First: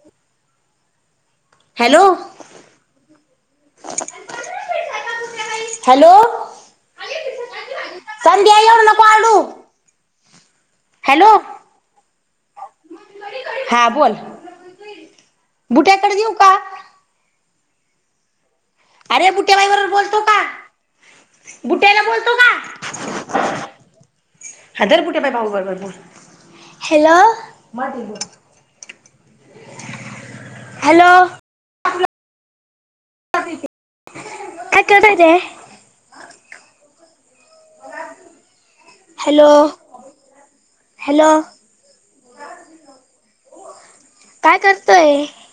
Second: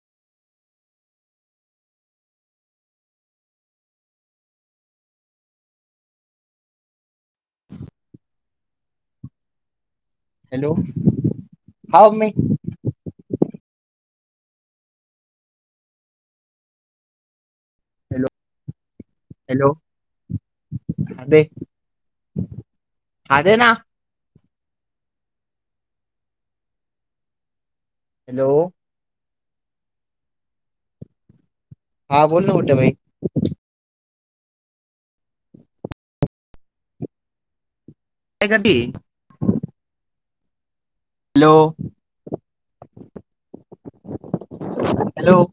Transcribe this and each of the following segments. [inaudible] Hello. [inaudible] [inaudible] Hello. [inaudible] Hello. Hello. [inaudible] हा mummy हा बोल. बुट्याकडे देऊ का? हॅलो. अरे बुट्याबाई हॅलो बरोबर बोलतो का? हा दे बुट्याला बोलतो का? हा दे ना हा धर बुट्ट्या भाऊ बरोबर बोल हॅलो. हॅलो. [inaudible] हॅलो. हा बोल ना बुट्या भाई. काय करु राहीले. [unintelligible] काय करती? हॅलो. [inaudible] हॅलो [inaudible] काय करतोय? हॅलो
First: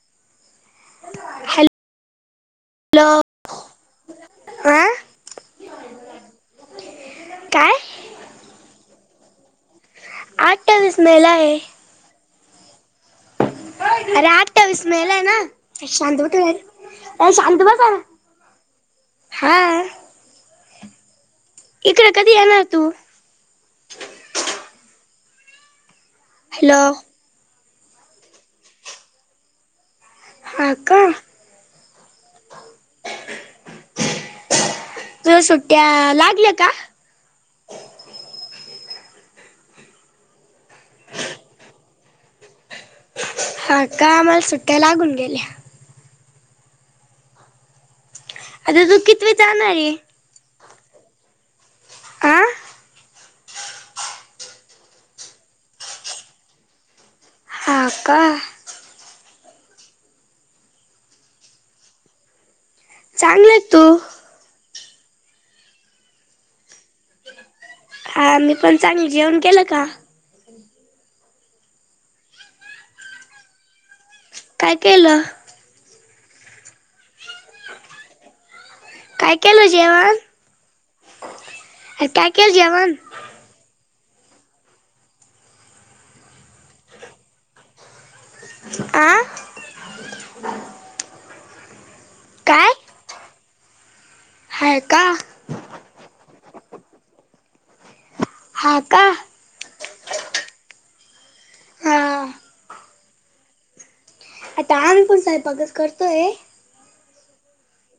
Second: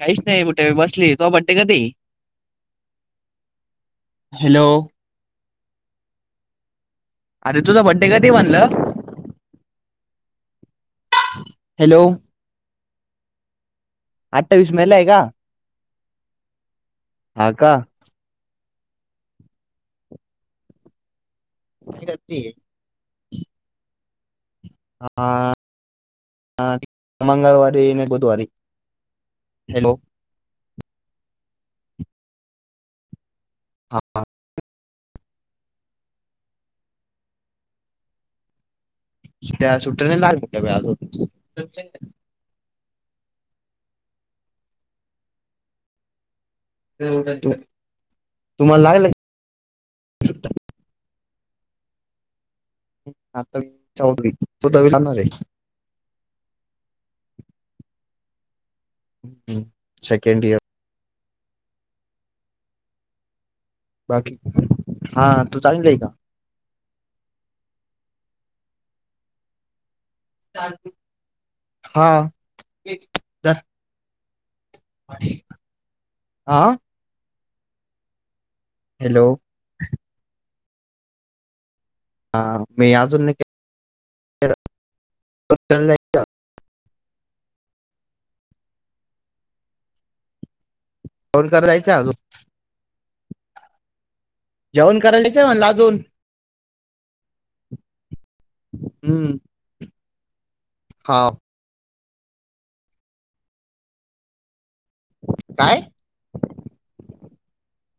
काहीच नाही बुटे बई बसली तो बडे हॅलो कधी? हॅलो. हा [inaudible] अरे काय तुझा बड्डे कधी म्हनलं? अठावीस मे ला. आहे हॅलो. अरे अठ्ठावीस अठावीस मे आहे ला का हे ना. ऐ शांत हा का बसा. हा. काय इकड कधी करती येणार तू? हा हॅलो मंगळवारी नाय बुधवारी. हॅलो. हा का? हा हा. तुला सुट्ट्या लागल्या का? त्या्या सुट्ट्या नाही लागल्या काय बी आजुन? हा का आम्हाला सुट्ट्या लागून गेल्या. [unintelligible] आता तुम्हाला तू लागलं किती वित जाणार हे? हा [unintelligible] हा का? Second year. चांगलं आहे तू. बाकी तू चांगली हे का? हा मी पण चांगली. जेवण केलं का? हा. काय केलं आं? हॅलो काय केल जेवण? अरे, काय केलं जेवण [unintelligible] आ. फोन करायचा हाय चालू. काय? हा जेवण का करायलाच म्हण अजून. हा का. हम्म हा. हा काय [unintelligible]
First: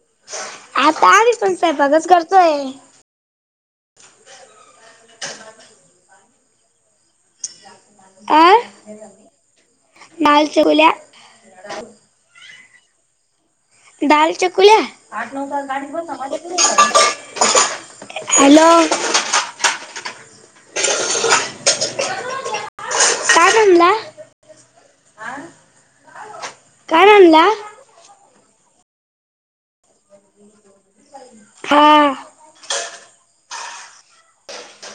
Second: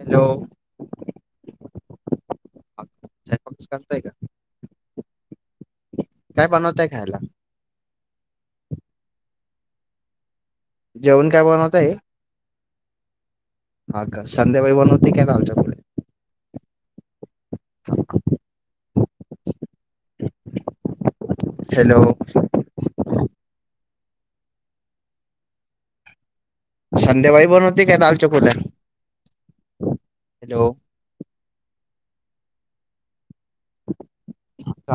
हॅलो. आता आध पण साहेबगच करतोय. काय बनवताय खायला? अ माल सगुल्या. जेवण काय बनवताय हा का दाल संध्याकाळी चकुल्या. बनवते काय दाल हॅलो. चकोल्या हॅलो. काय म्हणला? काय म्हणला संध्याबाई बनवते काय दालचकुल्या. हॅलो. हा.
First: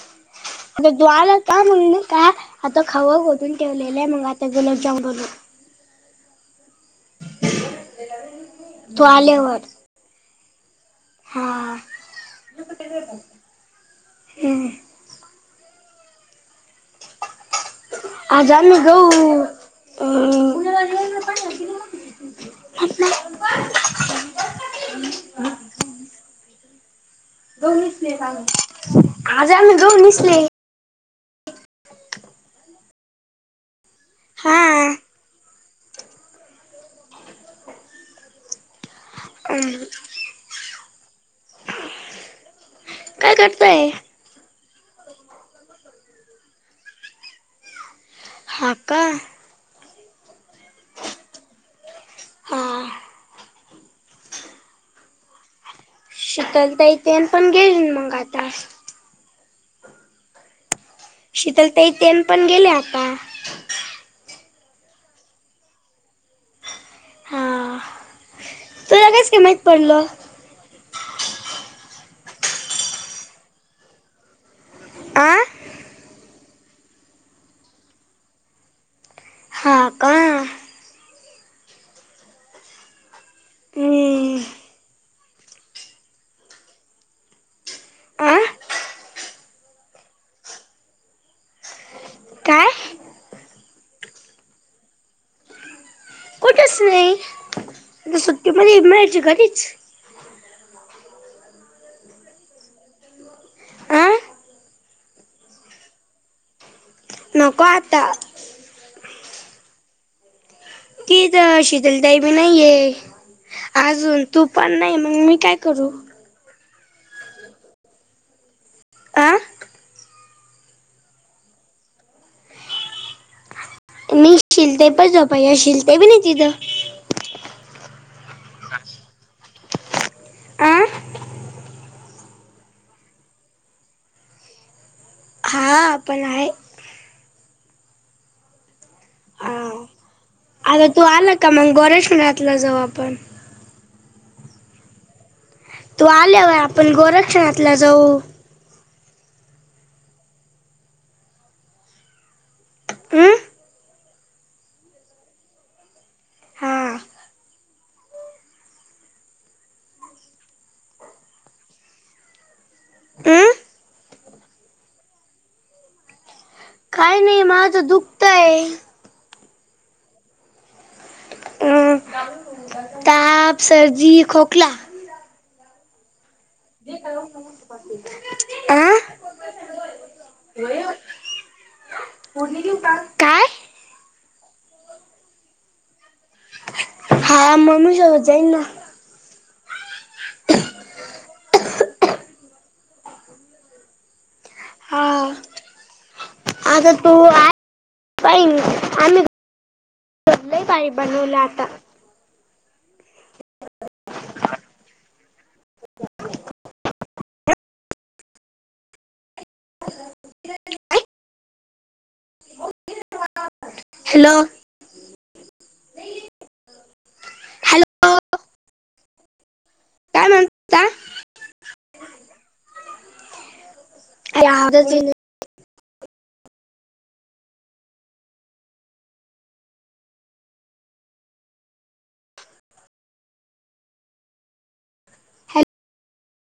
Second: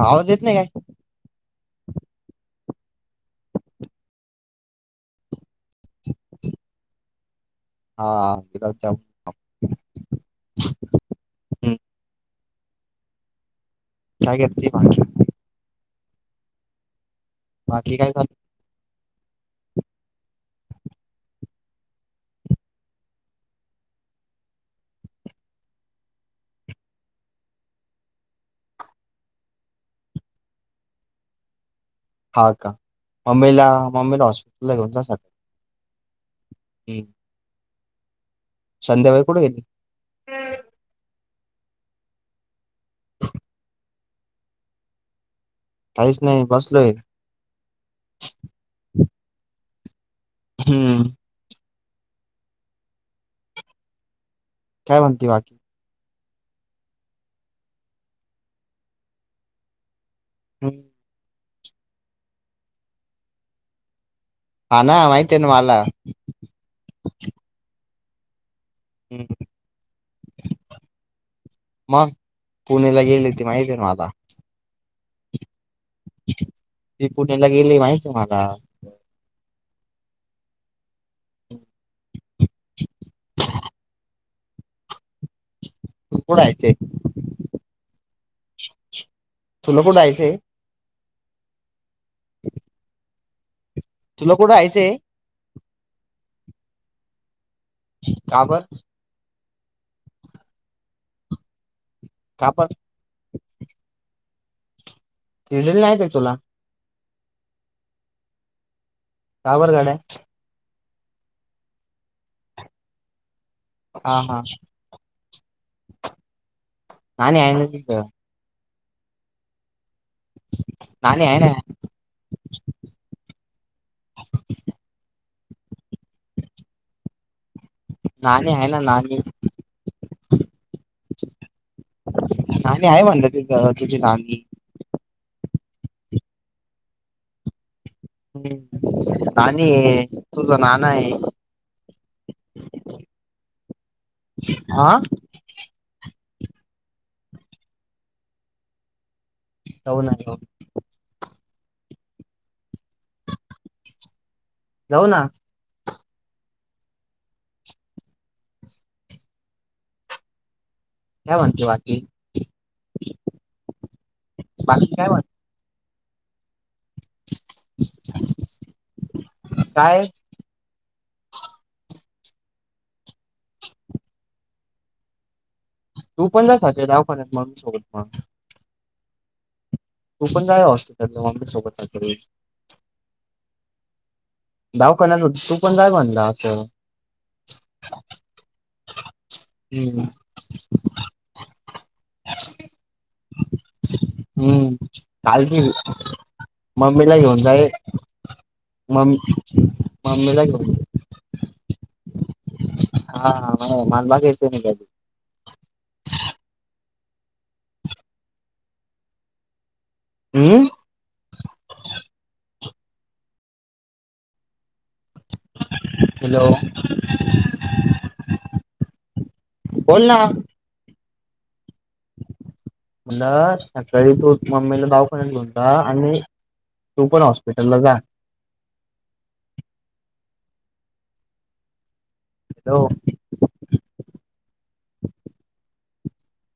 आवाज येत नाही काय? अरे तु आल अस ना म्हणून का आता खवा ओतून ठेवलेला आहे मग आता गुलाबजाम बनवतोय. [inaudible] हा गुलाबजामुन तू आल्यावर हा हम्म काय हम्म. करते बाकी? बाकी काय का [unintelligible] [unintelligible] दोन दिसले आज आम्ही दोन दिसले हा का मम्मीला मम्मीला हा हॉस्पिटल ला घेऊन जा सका हम्म संध्याकाळी कुठं गेल? अं, काय करताय? काहीच नाही बसलोय. हा का हम्म हा काय म्हणती बाकी? शितल ताई तेन पण गेली मग आता हं शितल ताई तेन पण गेल्या आता हा ना माहितिये ना मला हा तुला कसं काय माहीत पडलं? म पुण्याला गेले ते माहितीये ना आता आ ते पुण्याला गेले माहितीये मला हा का [inaudible] हम्म. आ [unintelligible] काय तुला कुठं आयचंय? कुठेच नाही आता का बर सुट्टीमध्ये मॅच हे घरीच काप आ केलेले नाही ते तुला नको आत का बरं गड्या? कि इथं शीतलताई बी नाहीये हा अजून हा तू पण नाही मग मी काय करू पाणी हाय ना तिथं आ पाणी हाय ना [unintelligible] नानी हाय ना नानी आ नानी हाय म्हणलं ते तुझी नानी आपण हाय हम् आ. नानी आता तू आला का मग गोरेश्मनाथला जाऊ आपण हा तू आल्यावर आपण गोरक्षणातला जाऊ. [unintelligible] हं? जाऊ ना. हा काय म्हणते बाकी, हं? बाकी काय म्हणते? काय नाही माझं दुखतंय. काय? अं ताप, सर्दी, खोकला. तू पण दाखवायचं दावाखान्यात मम्मी सोबत मग. आं? तू पण जाय हॉस्पिटलला मम्मी सोबत रात्री [unintelligible] काय? दावाखान्याचं तू पण जाय म्हणलं असं. हा मम्मी सोबत जाईन ना. हं हं [unintelligible] हम्म. हा काल बिल आता मम्मीला तू घेऊन आ- जाये. पाहिन मम मम्मीला घे नाही बनवला आता. हां [unintelligible] हम्म [unintelligible] हॅलो. हॅलो. हॅलो बोल ना. ता म्हणलं सकाळी तू अरे मम्मीला आवाजच येत दवाखान्यात घेऊन जा आणि तू पण हॉस्पिटलला जा. हॅलो. नाही.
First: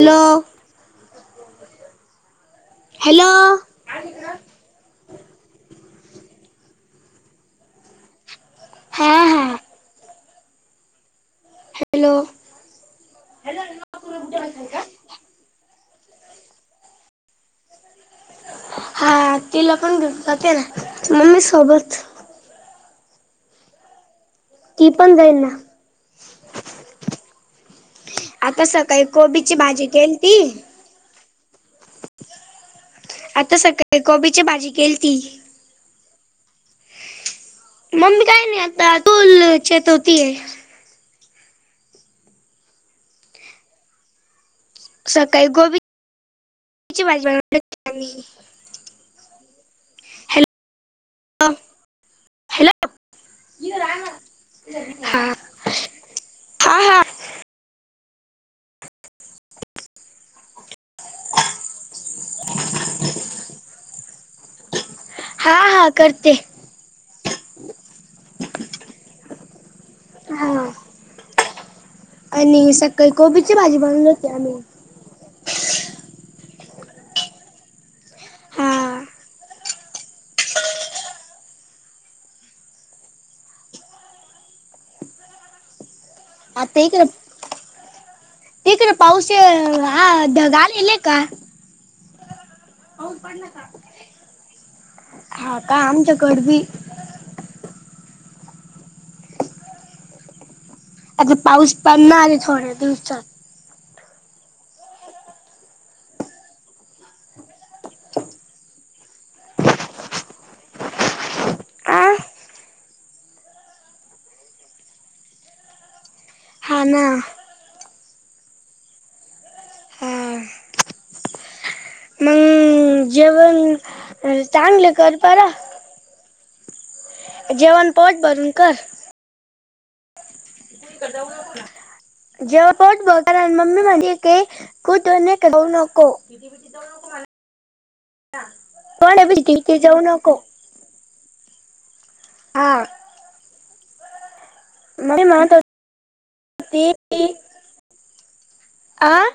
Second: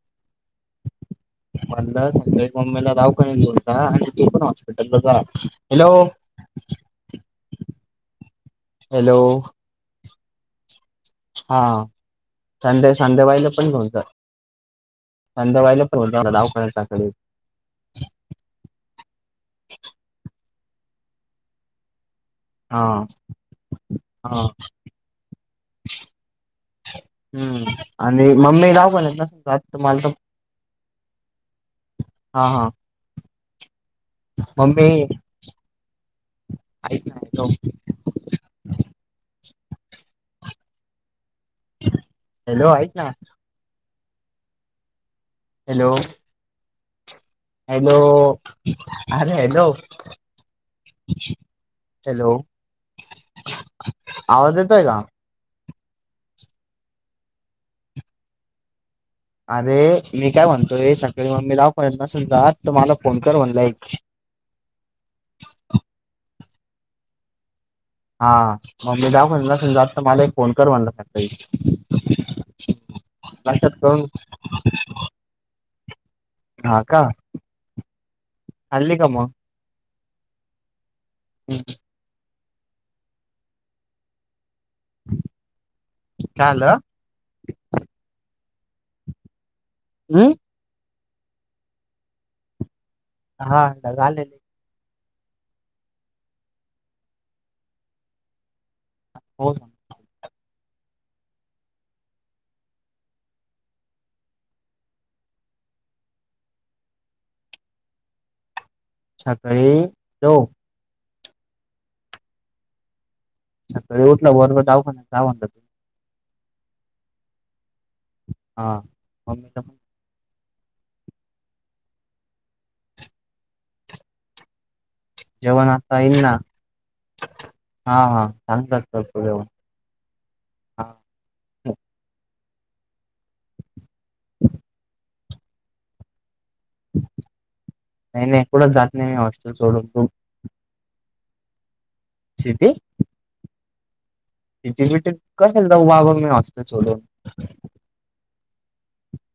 हॅलो. म्हणलं संध्या मम्मीला हॅलो दवाखान्याला घेऊन जा आणि तू पण हॉस्पिटलला जा, हॅलो हा हॅलो. हा हा हॅलो संध्या संध्यावायला पण घेऊन जा. संध्याकाळी एवढे दवाखान्यात दाखवी. हा तिला पण घेऊन जाते ना मम्मी सोबत. हा हा. ती पण जाईल ना. हम्म आणि आता मम्मी सकाळी कोबीची भाजी केली [inaudible] ती हा हा. आता सकाळी कोबीची भाजी मम्मी केलती. [unintelligible] मम्मी काय नाही आता तू [unintelligible] हॅलो ऐक ना. सकाळी हॅलो कोबीची भाजी बनव हॅलो अरे हॅलो. हॅलो हॅलो हॅलो आवाज येतोय का? [unintelligible] आ हा. आरे मी काय म्हणतो हे, सकाळी मम्मी दवाखान्यात नसेल जात तर, मला फोन कर म्हणल एक. हा हा करते. हा म्हटलं दवाखान्यात नसेल जात. तर माले एक फोन हा कर म्हणल सकाळी. आणि सकाळी कोबीची भाजी बनवली होती आम्ही [unintelligible] हा का. हा आणले का मग? [inaudible] [inaudible] काय हा आलं ते तर ते तर पाऊस आ हम्म ढग आलेले आहे का? हा आता झालेत हा का आमच्याकड बी. हो का? आता पाऊस पडणार आहे थोड्या दिवसात. चहा ताई ठेव, आ चहा ताई उठ ना. वरवर डाव म्हणतात डाव म्हणतात. हा ना. हा मम्मी तर. हा उम्म, जेवण चांगल कर. बरं जेवण आत्ता येईल ना. जेवण हा पोट हा भरून कर आणतात. [unintelligible] घडवलं कोणाच्या? जेव्हा पोट भरून राहिले मम्मी म्हणती की खुद खाऊ नको. नाही नाही कुठंच जात नाही मी हॉस्टेल [inaudible] सोडून जाऊ तू नको. चेदे. हा तिथ-बिती मम्मी म्हणत करशील होती तर [inaudible] आं.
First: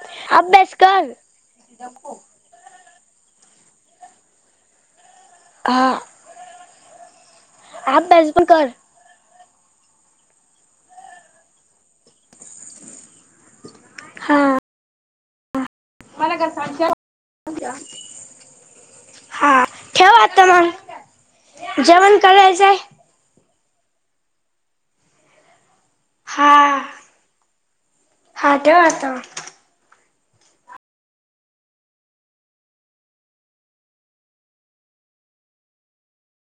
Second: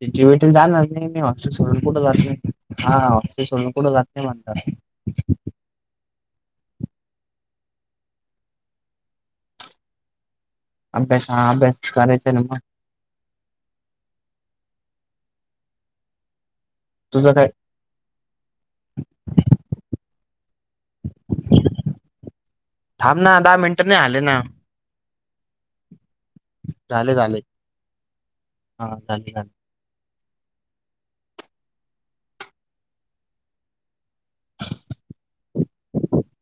त्याची वेट अभ्यास जाणार नाही. कर मी हॉस्टेल सोडून कुठे जात नाही. हा हॉस्टेल सोडून कुठे जात नाही. हा. आम्हना जि पना कर. अभ्यास हा अभ्यास करयचा ना मग. हा. मले घर चालत. तुझं काय? हा ठेव आता मंग. जेवण करायचय. थांब ना. दहा मिनिट नाही झाले ना. हा. झाले झाले हा ठेव आता. झाले झाले [inaudible]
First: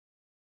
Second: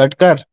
कट कर.